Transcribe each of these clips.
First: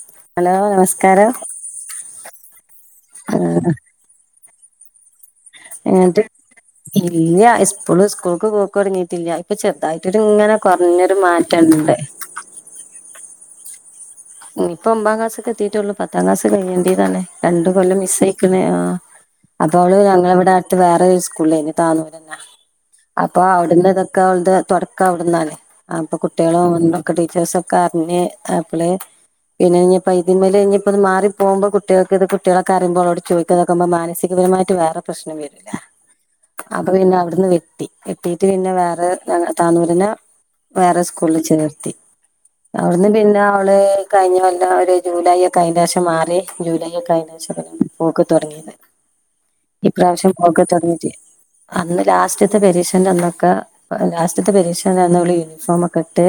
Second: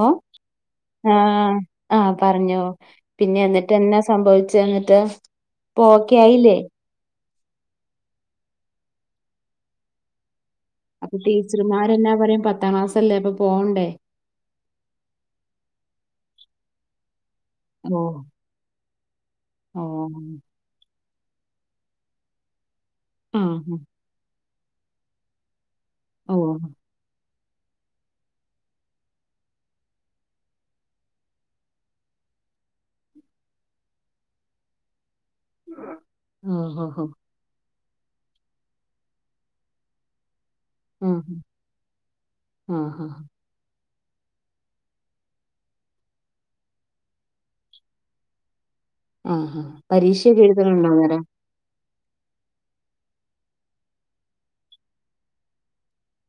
ഓഹ് hello നമസ്കാരം ആഹ് ആഹ് പറഞ്ഞോ ആ പിന്നെ എന്നിട്ട് എന്നാ സംഭവിച്ചേ എന്നിട്ട്? ഇപ്പൊ ഓക്കെ എന്നിട്ട് ആയില്ലേ ഇല്ല ഇസ്കുള് സ്കൂൾക്ക് പോക്ക് തൊടങ്ങിട്ടില്ല ഇപ്പ ചെ അഹായിട്ടൊര് ഇങ്ങനെ കൊർഞ്ഞൊരു അപ്പൊ മാറ്റണ്ട്. ടീച്ചർമാരെന്നാ പറയും പത്താം ക്ലാസല്ലേ അപ്പം പോണ്ടേ? ഇപ്പോ ഒമ്പാക്ലാസ്സ്ക്ക് എത്തീറ്റൊള്ളൂ പത്താം ക്ലാസ്സ് കഴിഞ്ഞേണ്ട്യതാണ്. രണ്ടു ഓ കൊല്ലം മിസേക്കണ് ആഹ് അപ്പോ ഓ ഓള് ഞങ്ങളിവിടെ ത്ത് വേറെ ഉസ്കൂളേനു താന്ന് ഇവരന്നാ അപ്പോ ആഹ് അവിടുന്നത് ക്കാള്ത് തൊടക്കം അവിടുന്നാലേ അപ്പം ഓഹ് കുട്ടികളോണ്ടോ ക്ക് ടീച്ചേസൊക്കെ അറിഞ്ഞ് തപ്പളേ പിന്നെ ഇനിപ്പം ഇതിൻ മേല ഇപ്പത് മാറി പോവുമ്പം കുട്ടികൾക്കിത് കുട്ടികളക്ക അറിമ്പോ അവളോട് ചോദിക്കുന്ന ക്കമ്പം മാനസികപരമായിട്ട് വേറെ പ്രശ്നം വരൂല്ല ആഹ് അപ്പോ ആഹ് പിന്ന അവിടുന്ന് ടി എത്തീറ്റ് പിന്നെ വേറെ താനൂലിനെ വേറെ ആഹ് ആഹ് സ്കൂളില് ചേർത്തി ആഹ് ആഹ് അവിടുന്ന് പിന്നെ അവള് കഴിഞ്ഞ വല്ല ഒരു ജൂലൈ ഒക്കെഴിഞ്ഞേശം മാറി ജൂലൈ ഒക്കെ ആഴിഞ്ഞേശം പോക്ക് തൊടങ്ങിയത് ആഹ് ആഹ് ഈപ്രാവശ്യം പരീക്ഷയൊക്കെ പോക് എഴുതലുണ്ടോ തൊടങ്ങിറ്റ് അന്നേരം അന്ന് ലാസ്റ്റത്തെ പരീക്ഷന്റെ അന്നൊക്ക ലാസ്റ്റത്തെ പരീക്ഷാ അന്ന് അവള് യൂണിഫോം ഒക്കെ ഇട്ട്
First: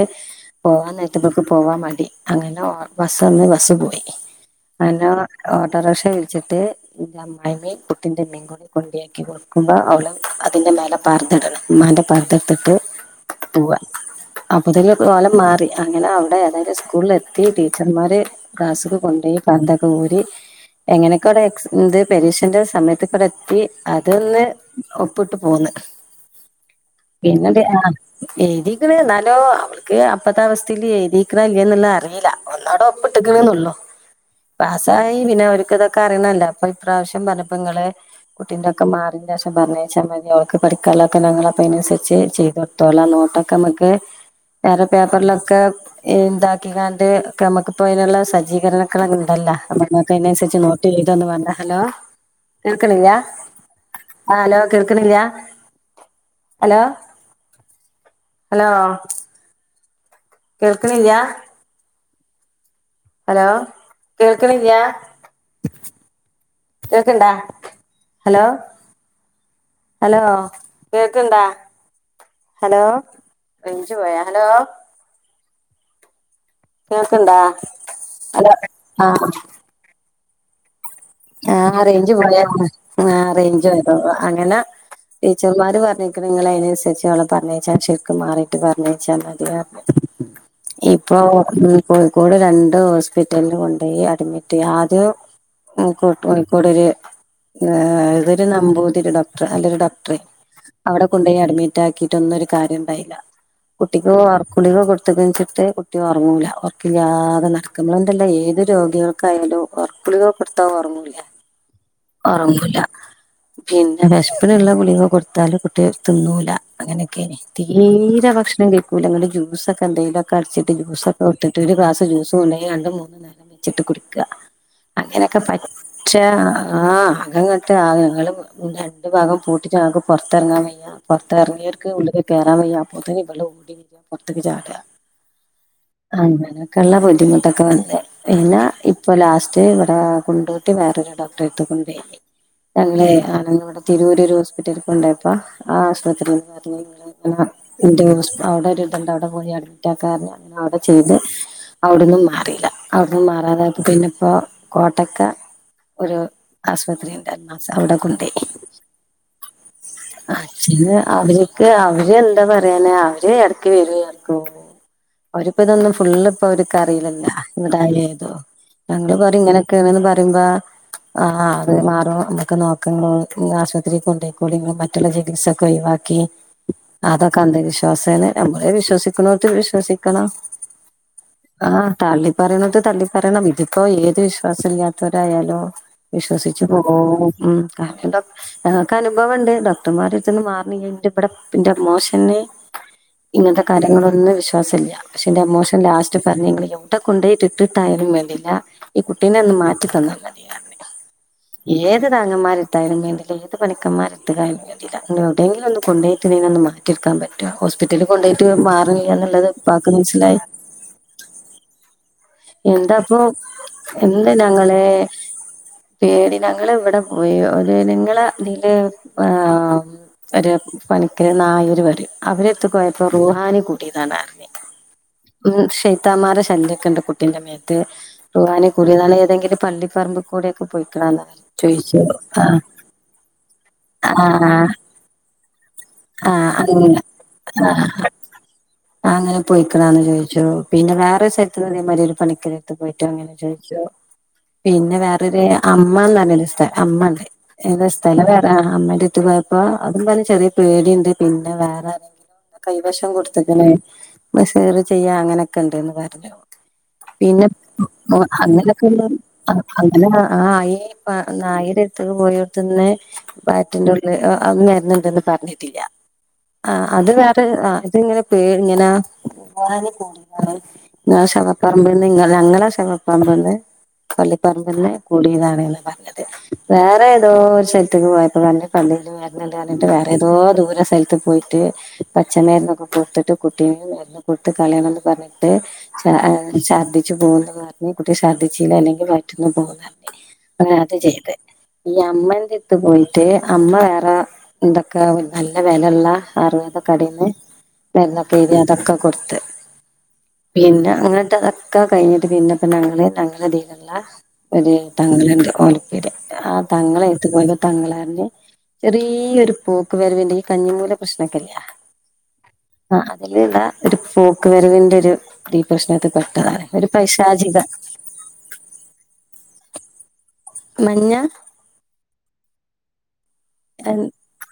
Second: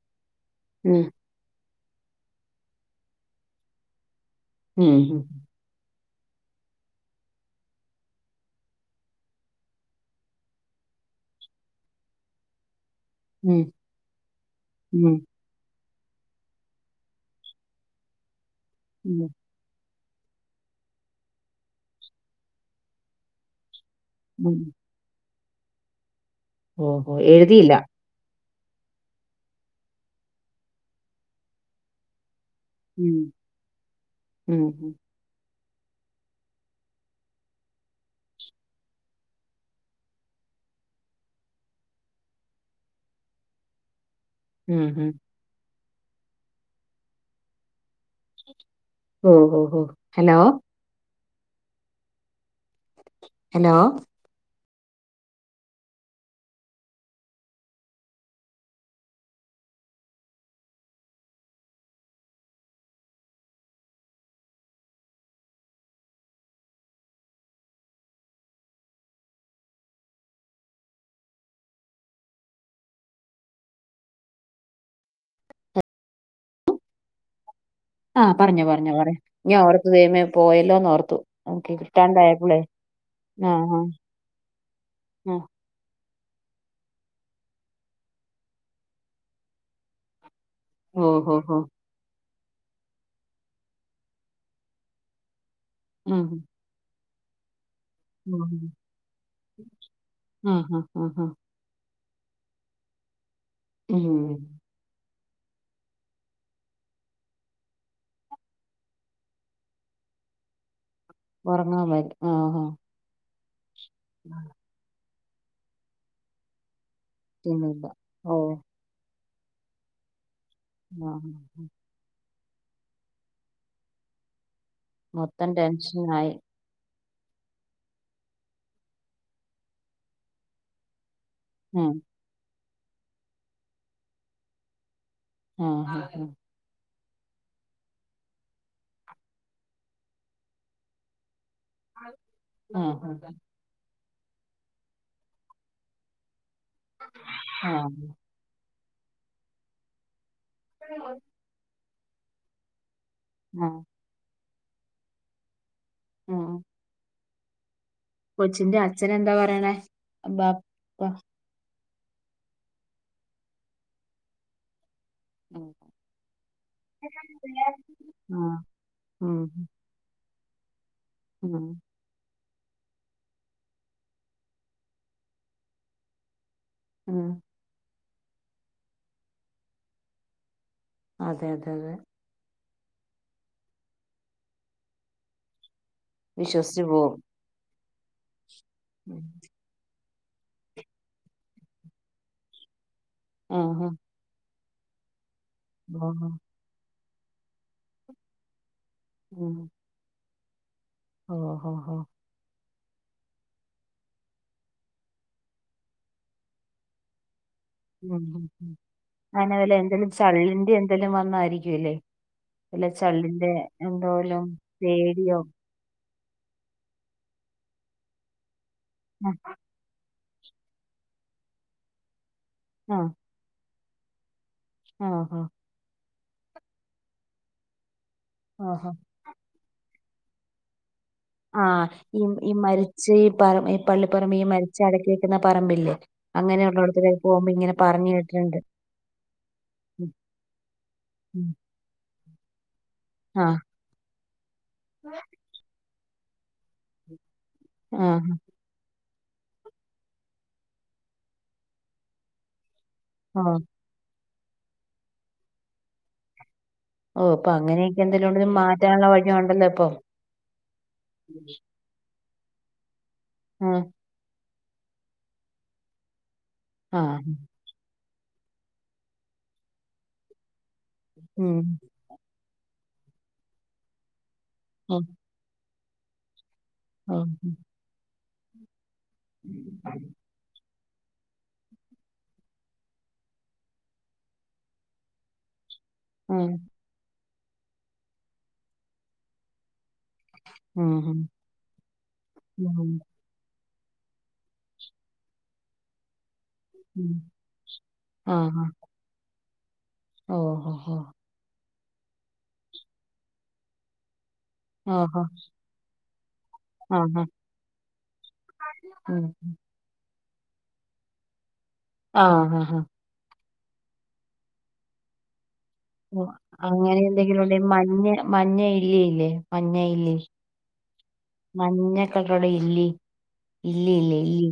പോവാൻ ഉം നേരത്തപ്പക്ക് പോവാൻ മടി അങ്ങന ബസ് വന്ന് ബസ് പോയി ഉം അങ്ങനാ ഓട്ടോറിക്ഷ വിളിച്ചിട്ട് എന്റെ അമ്മായിയമ്മേം കുട്ടിന്റെ മേമ നോക്കി കൊണ്ടിയേക്ക് കൊടുക്കുമ്പം അവള് അതിന്റെ മേലെ പർദ്ദ ഇടണം ഉമ്മാന്റെ പർദ്ദെ എടുത്തിട്ട് ഉം പൂവാൻ ഉം കോലം മാറി അങ്ങനെ അവിടെ അതായത് സ്കൂളില് ത്തി ടീച്ചർമാരെ ക്ലാസ്സില് ഉം കൊണ്ടേപോക പർദ്ദെക്ക ഊരി എങ്ങനേക്കോ അവിടെ എക്സ് പെരീക്ഷന്റെ സമയത്ത് ക്കൂട എത്തി അതല്ലേ ഉം. ഒപ്പിട്ടുപോന്ന് ഓഹോ എഴുതിയില്ല [unintelligible] ആഹ് എഴുതിക്കണ് എന്നാലും അവൾക്ക് അപ്പത്ത അവസ്ഥേല് എഴുതിക്കണ് ഇല്ലേന്നുള്ള അറിയില്ല ഒന്നാട ഒപ്പ് ഉം ഇട്ട്ക്കണ്ന്നുള്ളു ഉം പാസ്സായി പി പിന്നെ അവർക്ക് ഇതൊക്ക അറിയുന്നല്ല അപ്പം ഇപ്രാവശ്യം പറഞ്ഞപ്പം നിങ്ങള് കുട്ടീന്റെ ഒക്കെ മാറിന്റേശം പറഞ്ഞെഴിച്ചാൽ മതി ഓൾക്ക് പഠിക്കാള്ളക്കെ ഞങ്ങള് അപ്പ അനുസരിച്ച് ചെയ്തു ത്തൊളാം നോട്ടൊക്ക ഞമക്ക് ഉം വേറെ ഉം പേപ്പറിലൊക്കെ ഇന്താക്കി കാണ്ട് ക്രമക്ക് പോയിനുള്ള സ് സജ്ജീകരണക്കള് ഉണ്ടല്ലാ ഓഹ് ഓഹ് ഞമ്മൾക്ക് ഹലോ അയിനനുസരിച്ച് നോട്ട് എയ്തൊന്നും വേണ്ടാ ഹലോ കേക്കണില്ല ഹലോ ആഹ് ഹലോ കേൾക്കണില്ല ഹലോ ഹലോ കേൾക്കണില്ല ഹലോ കേൾക്കണില്ല കേക്കണ്ടാ ഹലോ ഹലോ കേൾക്കണ്ടാ ഹലോ റേഞ്ചു പോയാ ഹലോ കേൾക്കിണ്ടാ ആഹ് പറഞ്ഞോ പറഞ്ഞോ പറി ഇനി ഓർത്ത ദേമേ പോയല്ലോന്ന് ഓർത്തു നമുക്ക് ആഹ് റേഞ്ച് കിട്ടാണ്ടായപ്പളേ ആ റേഞ്ച് ആഹ് [unintelligible] അങ്ങനെ ആഹ് ആഹ് ടീച്ചർമാര് പറഞ്ഞി നിങ്ങൾ അയ്നൻസര്ച്ച് അവളെ പർഞ്ഞയ്ച്ചാ ശരിക്കും മാറിട്ട് പറഞ്ഞ യ്ച്ചാൽ മതി ഇപ്പൊ ഓഹ് ഓഹ് കോഴിക്കോട് രണ്ട് ഹോസ്പിറ്റൽല് കൊണ്ടോയി അഡ്മിറ്റ് ആദ്യ ആഹ് കോ ഉം കോഴിക്കോടൊരു ഏഹ് ഇതൊരു ആഹ് നാബുതിരി ഡോക്ടർ അല്ലൊരു ഡോക്ടർ ആഹ് അവടെ ആഹ് ആഹ് കൊണ്ടയാ അഡ്മി ട്ടാക്കിട്ടൊന്നും ഒരു കാര്യം ഉണ്ടായില്ല ഉം കുട്ടിക്ക് പോ ഉം. കുളിക കൊട്ത്തത് വെച്ചിട്ട് കുട്ടി ഒറങ്ങൂല്ല ഒർക്കില്ലാതെ നടക്ക നമ്മള്ണ്ടല്ലൊ ഏത് രോഗികൾക്കായാലും ഒർക്കുളിക കൊട്ത്താ ഒറങ്ങൂല. ഉറങ്ങാൻ വരും ആഹ് ഒറങ്ങൂല പിന്നെ വെഷപ്പിന്ള്ള കുളിക കൊട്ത്താല് കുട്ടി ത് ന്നൂല അങ്ങനെക്കെയ്നി പിന്നില്ല തീരെ ഓഹ് ഭക്ഷണം ക [unintelligible] ജൂസൊക്കെ എന്തേലൊക്ക അട്ച്ച്ട്ട് ജൂസൊക്കെ ആഹ് കൊട്‌ത്ട്ട് ഒരു ഗ്ലാസ് ജൂസ് ചൂണയും രണ്ട് മൂന്ന് നേരം വെച്ചി്ട്ട് കുടിക്ക അങ്ങനെയൊക്കെ മൊത്തം പറ്റ ക്ഷെ ടെൻഷനായി ആഹ് അ [unintelligible] ട്ടാണ് ഞങ്ങൾ രണ്ട് ഭാഗം പൂട്ടിട്ട് ഞങ്ങൾക്ക് പൊർത്തറങ്ങാൻ വയ്യ പൊർത്തർങ്ങിയർക്ക് ഉം ഉളള്ക്ക് കേറാൻ വയ്യ അപ്പോത്തിന് ഇവളോടീ പൊർത്ത്ക്ക് ചാടാ ആഹ് ആഹ് ക്കള്ള ബുദ്ധിമുട്ടൊക്കെ വന്ന് പിന്നെ ഇപ്പൊ ലാസ് റ്റ് ഇവടാ കൊണ്ടോട്ടി വേറൊരു ഡോക്ടെ എട്ത്ത് കുണ്ടോയി ഞങ്ങെളെ ആഹ് [unintelligible] തിരൂര് ഒര് ഹോസ്പിറ്റൽക്കൊണ്ടേയപ്പോ ആ ആശ്പത്രീന്ന് പർഞ്ഞ് ആഹ് [unintelligible] അവ്ടെ ഒര്ത്ണ്ട് അവ്ടെ പോയി അഡ്മിറ്റാക്കാർഞ്ഞ് ങ്ങ അവ്ടെ ചെയ്ത് അവ്ട്ന്നും മാറീലാ അവ്ട്ന്നും ആഹ് മാറാതായപ്പം പിന്നെപ്പോ കോട്ടക്കെ ഒരു ആഹ് ആസ്പത്രി ണ്ട് ൽനാസ് അവ്ടെ കൊണ്ടേയ് കൊച്ചിന്റെ അച്ഛെനെന്താ പറയണേ ബാ അച്ഛന് പ്പ അവര്ക്ക് അവര് എന്താ പറയ്ണേ അവര് എട്ക്ക് വെരും എട്ക്ക് പോകും അവര്പ്പൊ ഇതൊന്നും ഫുള്ള് പ്പൊ അവര്ക്ക് അറീലല്ലോ ആഹ് ഇതാ ഏതൂ ഞങ്ങൾ പറിം ഉം ഇങ്ങനെക്കേണ്ന്ന് പറിംമ്പാ ആഹ് ഉം അത് മാറും നമ്ക്ക് നോക്കാ [unintelligible] ആശ്പത്രീക്ക് കൊണ്ടയ്‌ക്കോളിം [unintelligible] മറ്റുള്ള ചികിത്സൊക്കെ ഒയ്‌വാക്കി ഉം അതൊക്കെ അന്ധവിശ്വാസേണ് ഞമ്മള് വിശ്വസിക്ക്ണോട്ത്ത് വിശ്വസിക്കണം അതെ അതെ ആഹ് അതെ തളി പറീണെത് തള്ളി പറെണം ഇതിപ്പോ ഏത് വിശ്വാസം ഇല്ല്യാത്താേരായാലോ വിശ്വസിച്ച് പോവും ഉം കാര് [unintelligible] ഞങ്ങക്ക് അനുഭവം ണ്ടേണ്ടോ ട്ടമ്മാരെട്‌ത്ത്ന്ന് മാറ്ണിയ്യ ഇൻ്റെ ബെടെ ഇൻ്റമ്മോഷെന് ഇങ്ങൻത്തെ ആഹാ കാര്യങ്ങളോടൊന്ന് വിശ് വാസല്ല്യാ പക്ഷെ ഇന്റെ അമ്മോഷൻ ലാസ്റ്റ് ഓഹോ പർഞ്ഞ് ങ്ങെള് എവ്ടെ കൊണ്ടോയ്ട്ട്ട്ട്ട്ടായാലും വേണ്ടില്ലാ ഈ കുട്ടിനെന്ന് ഉം മാറ്റി തന്നാ മതി അർഞ്ഞ് ഓഹോ ഹോ ഏത് ത ങ്ങൻമാരെട്ത്തായാലും വേണ്ടില്ല ഏത് പണിക്കൻമാരെട്ത്ത്ക്കായാലും ല്ല ങ്ങെൾ ഒവ്ടെയെങ്കിലും ഒന്ന് കൊണ്ടേയ്റ്റ് ഇതിനൊന്ന് മാറ്റിട്ക്കാം പറ്റോ ഹോസ് പിറ്റൽല് ഉം ഉം കൊണ്ടോയ്ട്ട് ഉം മാർൺല്ല്യാന്ന്ള്ളെത് പ്പാക്ക് മൻസ്സിലായി ഇതെല്ല വന്നായിരിക്കും അല്ലേ വല്ല എന്താപ്പൊ ചള്ള്ന്റെ എന്ത് എന്തോലും ഞങ്ങള് പേടിയോ പേടി ഞങ്ങള് വടെ പോയി ഒര് നിങ്ങളെ തീല് ആഹ് ഒര് പണിക്കര് നായര് പറിം അവരെട്ത്ത്ക്ക് പോയപ്പം റൂഹാനി കൂട്യേതാണർഞ്ഞ് ആഹ് ആഹ് ഷെയ്ത്താമാരെ ശല്ല്യൊക്കെണ്ട് കുട്ടിന്റെ മേത്ത് റൂഹാനി ആഹ് കൂട്യേതാണ് ഏതെങ്കിലും പള്ളി പറമ്പ് കൂടെയൊക്കെ പൊയ്ക്ക്ണതാർ ആഹ് ഈ ഈ മരിച്ച് ഈ പറ ഈ ആ പള്ളിപ്പറമ്പ് ഈ മരിച്ചെ അടക്കി വെക്ക്ന്ന പറമ്പില്ലേ ആ അങ്ങനെ അങ്ങനെയുള്ളോള്ത്ത്ക്ക് പോവുമ്പെ ഇങ്ങെനെ പറഞ്ഞ് കേട്ടിണ്ട് ആഹ് അങ്ങെനെ പൊയ്ക്ക്ണാന്ന് ചോയ്ച്ചു പിന്നെ വേറൊര് ഉം സ്ഥൽത്ത്ന്ന് ഇതേ മായ്രി ഒര് പണിക്കെര് ത്ത് പോയിട്ടും അങ്ങെനെ ആഹ് ചോയ്ച്ചു പിന്നെ വേറൊരു അമ്മംന്നർഞ്ഞാെരു സ്ഥല അമ്മണ്ട് ഏതാ സ്ഥല വേറെ ആഹ് അമ്മെൻ്റെട്ത്ത് പോയപ്പോ അതും പറ് ചെറ്യേ പേടിണ്ട് പിന്നെ വേറെ കൈവെശം ആഹ് കൊട്ത്ത്ക്ണ് ശ്ഹ്റ് ചെയ്യാ അങ്ങനെക്കെണ്ട്ന്ന് പർഞ്ഞു ഓ പിന്നെ ഇപ്പൊ അങ്ങനെയൊക്കെ ഒ എന്തെലും ഉണ്ടെങ്കി അങ്ങനൊക്കെ മാറ്റാനുള്ള വഴിയുണ്ടല്ലോ [unintelligible] ഇപ്പൊ അങ്ങനെ ആഹ് അയ്ന് പാ നായെര് ത്ത്ന്ന് പോയോട്ത്ത്ന്ന് ആഹ് ബാറ്റിന്റെ ഉള്ള് അ [unintelligible] വെര്ന്ന്ണ്ട്ന്ന് പർഞ്ഞിട്ടില്ലാ ആഹ് അത് വേറെ ആഹ് ഇത്ങ്ങനെ പേ ഇങ്ങെനാ [unintelligible] ങ്ങെളെ ഉം ശവപ്പറമ്പ്ന്ന് ഇങ്ങ ഞങ്ങെളെ ശവപ്പർമ്പ്ന്ന് പള്ളിപ്പർമ്പ്ന്ന് ഓ കൂടിന്നാണ്ന്ന് പർഞ്ഞത് ഓ വേറേതോ ഒര് സൽത്ത്ക്ക് പോയ ഓന്റെ പള്ളീല് വെര്ണ്ട് അർഞ്ഞിട്ട് വേ തോ ദൂര സൽത്ത് പോയിട്ട് പച്ചമെര്ന്നൊക്കെ കൊട്ത്ത്ട്ട് കുട്ടിനെ കൊട്ത്ത് കളേണംന്ന് പർഞ്ഞ് ട്ട് ച ഉം എഹ് ചർദിച്ച് പോവുംന്ന് പർഞ്ഞ് കുട്ടി ശർദ്ദിച്ചീല അല്ലെങ്കി വയറ്റ്ന്ന് പോവുംന്നർ അങ്ങെനെ അത് ആഹാ. ചെയ്ത് ഈ അമ്മെന്റെട്ത്ത് ഉം. പോയിട്ട് അമ്മ വേറാ എന്ത ക്കാ നല്ലെ വെലെള്ളാ ആയൂർവേദ ഉം. കടേന്ന് ആഹാ. മെര്ന്നൊക്കെയ്ത്യാണ്ട് അതൊക്കെ കൊട്ത്ത് പിന്നെ ഓഹോഹോ. അങ്ങൻത്തതാെക്കെ കയ്ഞ്ഞിട്ട് പിന്നെപ്പ ഞങ്ങള് ഞങ്ങളെതീല്ള്ള ഒര് ആഹാ. തങ്ങള്ണ്ട് ഓലെപ്പേര് താ ആഹാ. തങ്ങളെട്ത്ത്ക്ക് പോയപ്പോ തങ്ങളർഞ്ഞ് ചെറീയൊരു ഉം. ക്ക് വരവിന്റെ ഈ കഞ്ഞിമൂല പ്രശ്നൊക്കെല്ലാ ആഹ് ഹാ ഹാ അതിലുള്ള ഒരു പോക്ക് വരവിന്റെ ഒരു ഈ പ്രശ്ന ഓ അങ്ങനെ എന്തെങ്കിലുണ്ടേ മഞ്ഞ മഞ്ഞ ഇല്ലി ഇല്ലേ മഞ്ഞ ഇല്ലി. മഞ്ഞ. മഞ്ഞ കളറുളള ഇല്ലി. ഇല്ലി ഇല്ലേ ഇല്ലി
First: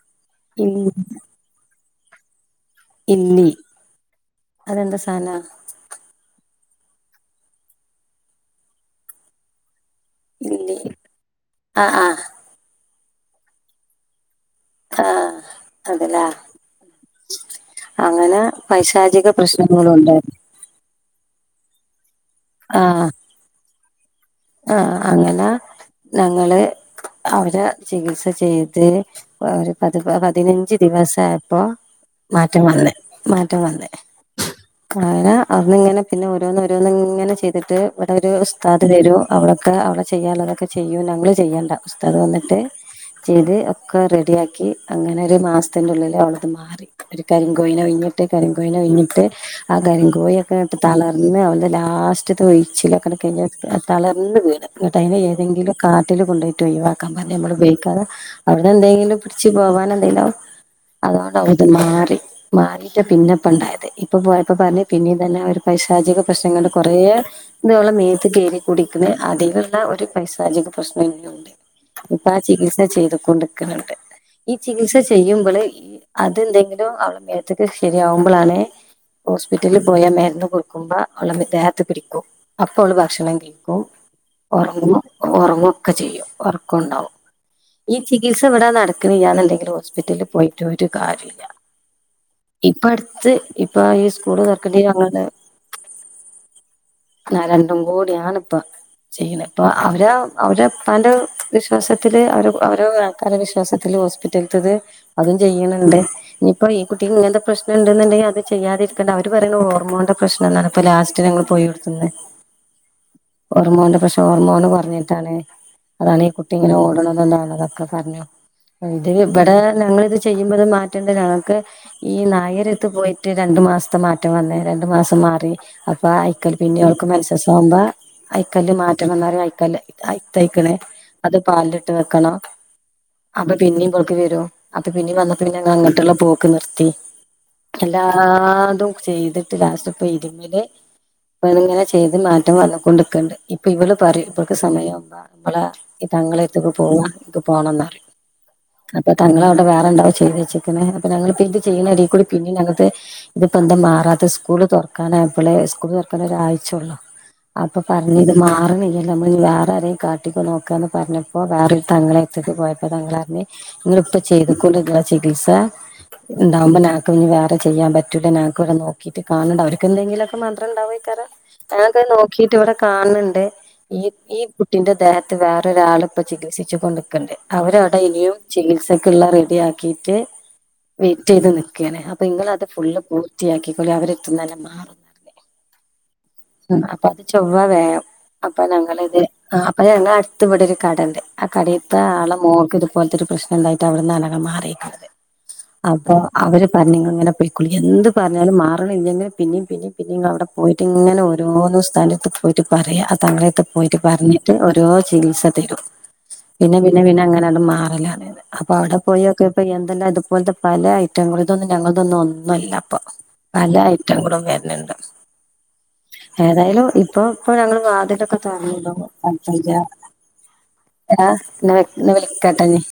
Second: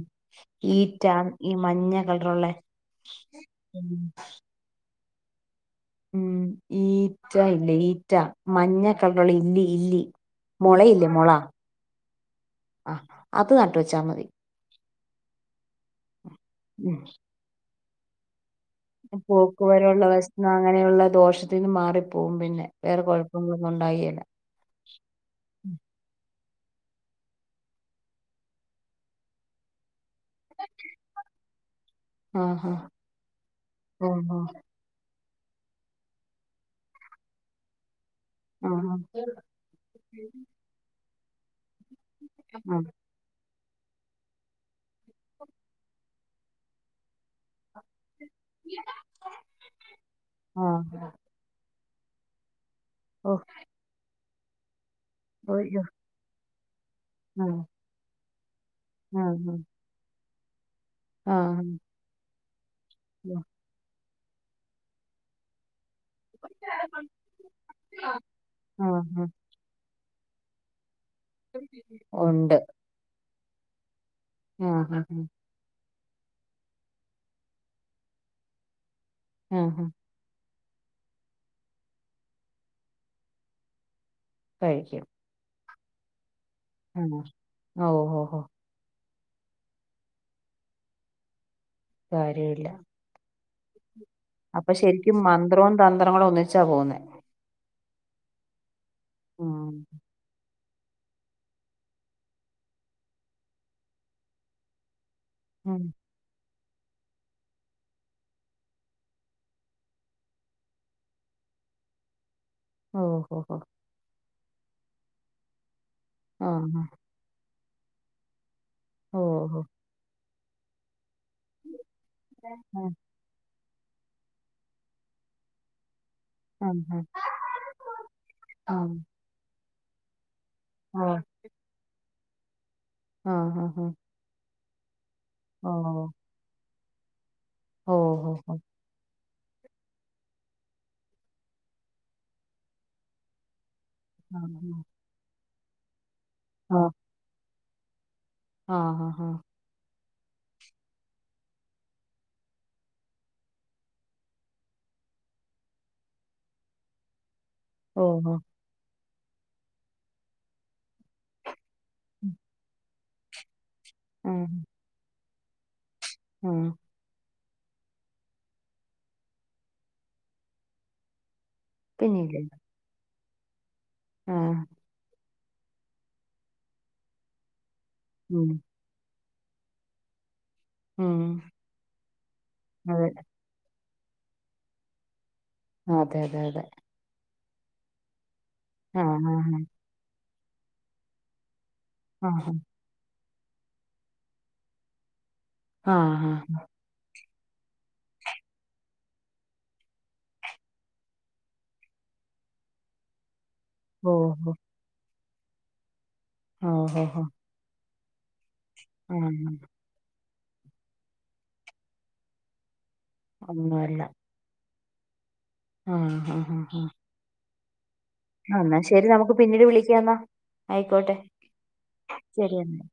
ഈറ്റാ ഈ മഞ്ഞ കളറുള്ള ഇല്ലി അതെന്താ സാധന? ഉം ഈറ്റ ഇല്ലേ ഈറ്റ മഞ്ഞ കളറുള്ള ഇല്ലി ഇല്ലി ഇല്ലേ മുളയില്ലേ മുള ആ ആ ആഹ് അത് നട്ട് വെച്ചാ മതി. ആഹ് അത് ലേ ഉം. അങ്ങനെ പൈശാചിക പോക്കുവരവുള്ള പ്രശ്നങ്ങളുണ്ടോ. ഭക്ഷണം അങ്ങനെയുള്ള ദോഷത്തിന്ന് മാറിപ്പോകും, പിന്നെ വേറെ കുഴപ്പങ്ങളൊന്നും ഉണ്ടാവേല്ല. ആഹ് ആഹ് അങ്ങനെ ഞങ്ങള് അവരെ ചികിത്സ ചെയ്ത് ഒരു പതി പതിനഞ്ച് ദിവസയപ്പോ മാറ്റം ആഹ് വന്ന് മാറ്റം വന്ന് ആഹ് അങ്ങനെ അന്ന് ഇങ്ങനെ പിന്നെ ഓരോന്ന് ഓരോന്ന് ഇങ്ങനെ ചെയ്തിട്ട് ഇവിടെ ഒരു ഉസ്താദ് ആഹ് വരും. ആഹ് അവവിടെൊക്കെ അ അവവിടെ ചെയ്യാനുള്ളതൊക്കെ ചെയ്യും ഞങ്ങള് ചെയ്യേണ്ട ഉസ്താദ് വന്നിട്ട് ആഹ് ചെയ്ത് ഒക്കെ റെഡിയാക്കി അങ്ങനെ ഒരു മാസത്തിന്റെ ഉള്ളിൽ അവനത് മാറി. ഒരു കരിങ്കോഴിനെ ഉഴിഞ്ഞ്. ട്ട് കരങ്കോഴിനെ ഉഴിഞ്ഞിട്ട് ആ കരിങ്കോഴി ഒക്കെ ഇങ്ങട്ട് ആഹ് ആഹ് തളർന്ന് അവന്റെ ലാസ്റ്റത്തെ ഒഴിച്ചില് ങ്ങട്ട് കഴിഞ്ഞ് തളർന്ന് പോയിന് ങ്ങട്ട് അയിനെ ഓഹ് ഏതെങ്കിലും അയ്യോ കാട്ടിൽ കൊണ്ടോയി. ട്ട് ഒഴിവാക്കാൻ പറഞ്ഞ് നമ്മള് ആഹ് ഉപയോഗിക്കാതെ അവന് എന്തെങ്കിലും പിടിച്ച് ആഹ് പോവാന് എന്തെങ്കിലും ആവും. അതുകൊണ്ട് ഓൾത് ആഹ് മാറി, മാറിയിട്ട് ആഹ് പിന്നെപ്പ ഉണ്ടായത്. ഇപ്പോ പ്പോയപ്പോ പറഞ്ഞ് പിന്നിം ഇതന്നെ പൈശാചിക പ്രശ്നങ്ങൾ കൊറെ ഇതോളെ ആഹ് മേത്ത് കേറി. ടിക്കണ്, ആഹ് ആഹ് അതിലുള്ള ഒരു പൈശാചിക പ്രശ്നണ്ട്, ഇപ്പൊ ആ ഉണ്ട് ചികിത്സ ചെയ്തക്കോണ്ട്. ക്കണണ്ട്, ഈ ആഹ് ചികിത്സ ആഹ് ചെയ്യുമ്പോൾ. അതെന്തെങ്കിലും അവളെ മേത്തക്ക് ശരിയാവുമ്പോളാണ് ഹോസ്പിറ്റലിൽ ആഹ് പോയാ മേരുന്ന് കൊടു [inaudible] ക്കുമ്പ അ അവളെ ദേഹത്ത് പിടിക്കും അപ്പോ ഓള് ഭക്ഷണം കഴിക്കും ഉറങ്ങും. കഴിക്കും ഉറങ്ങൊക്കെ ചെയ്യും, ഉറക്കുണ്ടാവും ആഹ് ഓഹ് ഈ ഓഹോ ഹോ ചികിത്സ ഇവിടെ നട ഇക്ക് വയ്യാതെ എന്തെങ്കിലും ഹോസ്പിറ്റലിൽ പോയിട്ട് ഒരു കാര്യല്ല, കാര്യമില്ല ഇപ്പ അടുത്ത് ഇപ്പൊ ഈ സ്കൂള് അപ്പൊ തൊർക്കണണ്ട ശരിക്കും അങ്ങനെ. മന്ത്രവും തന്ത്രങ്ങളും ഒന്നിച്ചാ പോകുന്നേ ന്നാ രണ്ടും കൂടിയാണ്പ്പോ ചെയ്യുന്നത്, ഇപ്പൊ ഉം അവര്. അവരെ ഉപ്പന്റെ വിശ്വാസത്തില് അവര് അവര് ആൾക്കാരുടെ വിശ്വാസത്തില് ഹോസ്പിറ്റല്ത്തത്. അതും ഉം ചെയ്യണണ്ട്. ഇപ്പൊ ഈ കുട്ടിക്ക് ഇങ്ങനത്തെ പ്രശ്നംണ്ടുണ്ടെങ്കിൽ അത് ചെയ്യാതിരിക്കണ്ട അവര്യ ോഓർോന്റെ പ്രശ്ം എന്നാണ്പ്പപ്പോ ലാസ്റ്റ് ഞങ്ങൾ പോയി. െ. ഓ. ഓർമോന്റെ പക്ഷെ ഓർമോന്ന് പറഞ്ഞിട്ടാണ് അതാണ് ഈ കുട്ടിങ്ങനെ ആഹ് ഓടണത എന്താാണ് അതൊക്കെ പറഞ്ഞു ഇത് ഇവിടെ ഓഹോ ഞങ്ങിത് ചെയ്യുമ്പോത് മാറ്റണ്ട് ഞങ്ങൾക്ക് ഈ നായര എത്ത് ആഹ് പോയി. മ രണ്ടു മാസത്തെ മാറ്റം വന്നേ രണ്ടു മാസം മാറി അപ്പൊ അയിക്കൽ പിന്നെ ആഹ് അവർക്ക് മത്സസ ആവുമ്പോ. അയക്കല്ല് ആഹ് ആഹ് മാറ്റം വന്നറിയ അയക്കല് അയിത്തയക്കണേ അത് പാലിട്ട് വെക്കണം. ഓഹ് അപ്പൊ ആഹ് പിന്നെയ ആഹ് പോൊക്കക്ക് വരോ അപ്പൊ പിന്നും വന്നപ്പന്നെ ഞ അങ്ങോട്ടുള്ള പോൂക്ക്െ നിർത്തി. ഓഹ് ഓഹ് അല്ലാതെ ചെയ്തി്. രാസപ്പ ഇരുമല് ഇങ്ങനെ ചെയ്ത് മാറ്റം വന്നൊണ്ടിക്കണ്ട്. ഇപ്പൊ ഇവള് പറ ആ ഇവക്ക് സമയംുമ്പ ഇമ്മളെ താങ്കെ എത്തൊക്കെ ആ പോകവാ. ഇ പോണംന്ന്റ ആ ആ അപ്പൊ ആ. തങ്ങള. വേറെണ്ടാവോ ചെയ്ത് വച്ചേക്കുന്നത് അപ്പ ഞങ്ങൾന്ന ഇത് ചെയ്യണ അൽ കൂടി പിന്നെ ഞങ്ങക്ക്. ഇതിപ്പോ എന്താ മാറാത്ത സ്കൂള് തുറക്കാനായപ്പോളെ സ്കൂള് തുറക്കാ ഒരാഴ്ചയള്ളോ. അപ്പൊ ഓ പറഞ്ഞഞ് ഇത് ഓ മാറണില്ലല്ലേ നമ്മൾ വേറെ ആരേും കാട്ടിിക്ക നോക്കാന്ന് പറഞ്ഞപ്പോ വേറെ. തങ്ങളെ എത്ത പോയപ്പോ തങ്ങളൾ അറിഞ്ഞഞ് നിങ്ങ ഇപ്പ ആ ചെയ്തക്കൊണ്ട് നിങ്ങള ചികിത്സ. ആ ന്താമ്പന വേറെ ചെയ്യാൻ പറ്റൂല്ല ഞക്ക്വിടെ നോക്കിട്ട് കാണണ്ട അവർക്ക്ന്തെിലൊക്കെ മാത്രം ഉണ്ടോ പിന്നെ [unintelligible] ഇല്ല ഇവിടെ കാണണണ്ട് ഈ ആ ഈ കുട്ടിന്റെ ദേഹത്ത് വേറൊരാള ഇപ്പൊ ചികിത്സിച്ചച്ച് കൊണ്ട്ക്കണ്ട് അവരവിടെ ഇനിയും ഉം ചികിത്സക്കുള്ള റെഡി ആക്കിട്ട് ഉം വെയിറ്റ് ചെയ്ത് നിക്കണെ അപ്പൊ നിങ്ങത് ഫുള്ള് അതെ പൂർത്തിയാക്കിക്കൊളി അവരെത്തുന്നല്ല മാറുന്നേ ആഹ് അതെ അതെ അതെ അപ്പ അത് ചൊവ്വ വേഗം അപ്പൊ ആ ഞങ്ങളിത് ആ അപ്പൊ ഞങ്ങ അടുത്തവിടെൊ ഒരു കടണ്ട് ആഹ് കടയിത്ത ആ ആളെ മോക്ക് ഇതുപോലത്തെ ഒരു പ്രശ്നം ഉണ്ടായിട്ട് അവിടുന്ന്നകെ മാറിയിരിക്കണുന്നത് ആ ആ അപ്പൊ ആ അവര് പറഞ്ഞ അങ്ങനെ പോയിക്കളി എന്ത് പറഞ്ഞാലും മാറണം ഇന്തെങ്ങെ പിന്നെയും പിന്ന പിന്നെ അവിടെ പോയിട്ട് ഇങ്ങനെ ഓരോരോ സ്ഥലത്ത് പോയിട്ട് പറയുക തങ്ങളയത്ത് പോയിട്ട് ഓ പറഞ്ഞിട്ട് ഓ ഓരോ ചികിത്സ തരും ഓ പിന്നെ പിന്നെ ഹോ പിന്നെ ഹോ അങ്ങനെ അങ്ങന്നും മാറില്ലത് അപ്പൊ അവിടെ ആ പോയിൊക്കെപ്പൊ എന്തെല്ലാം ഇതുപോലത്തെ പല ഐറ്റങ്ങള ഇതൊന്നും ഞങ്ങളതൊന്നും ഒന്നുമല്ല അപ്പൊ നല്ല ഒന്നുമല്ല ഐറ്റം കൂടും വരുന്നുണ്ട് ആഹ് ആഹ് ആഹ് ഏതായാലും ആഹ് ഇപ്പൊ ഇപ്പ ഞങ്ങള്ൾ വാതി ഒക്കെ തോന്നട ശരി നമുക്ക് പത്തഞ്ച പിന്നീട് വിളിക്കാം എന്നാ ആയിക്കോട്ടെ വി ശരി കേട്ടഞ്ഞ എന്നാ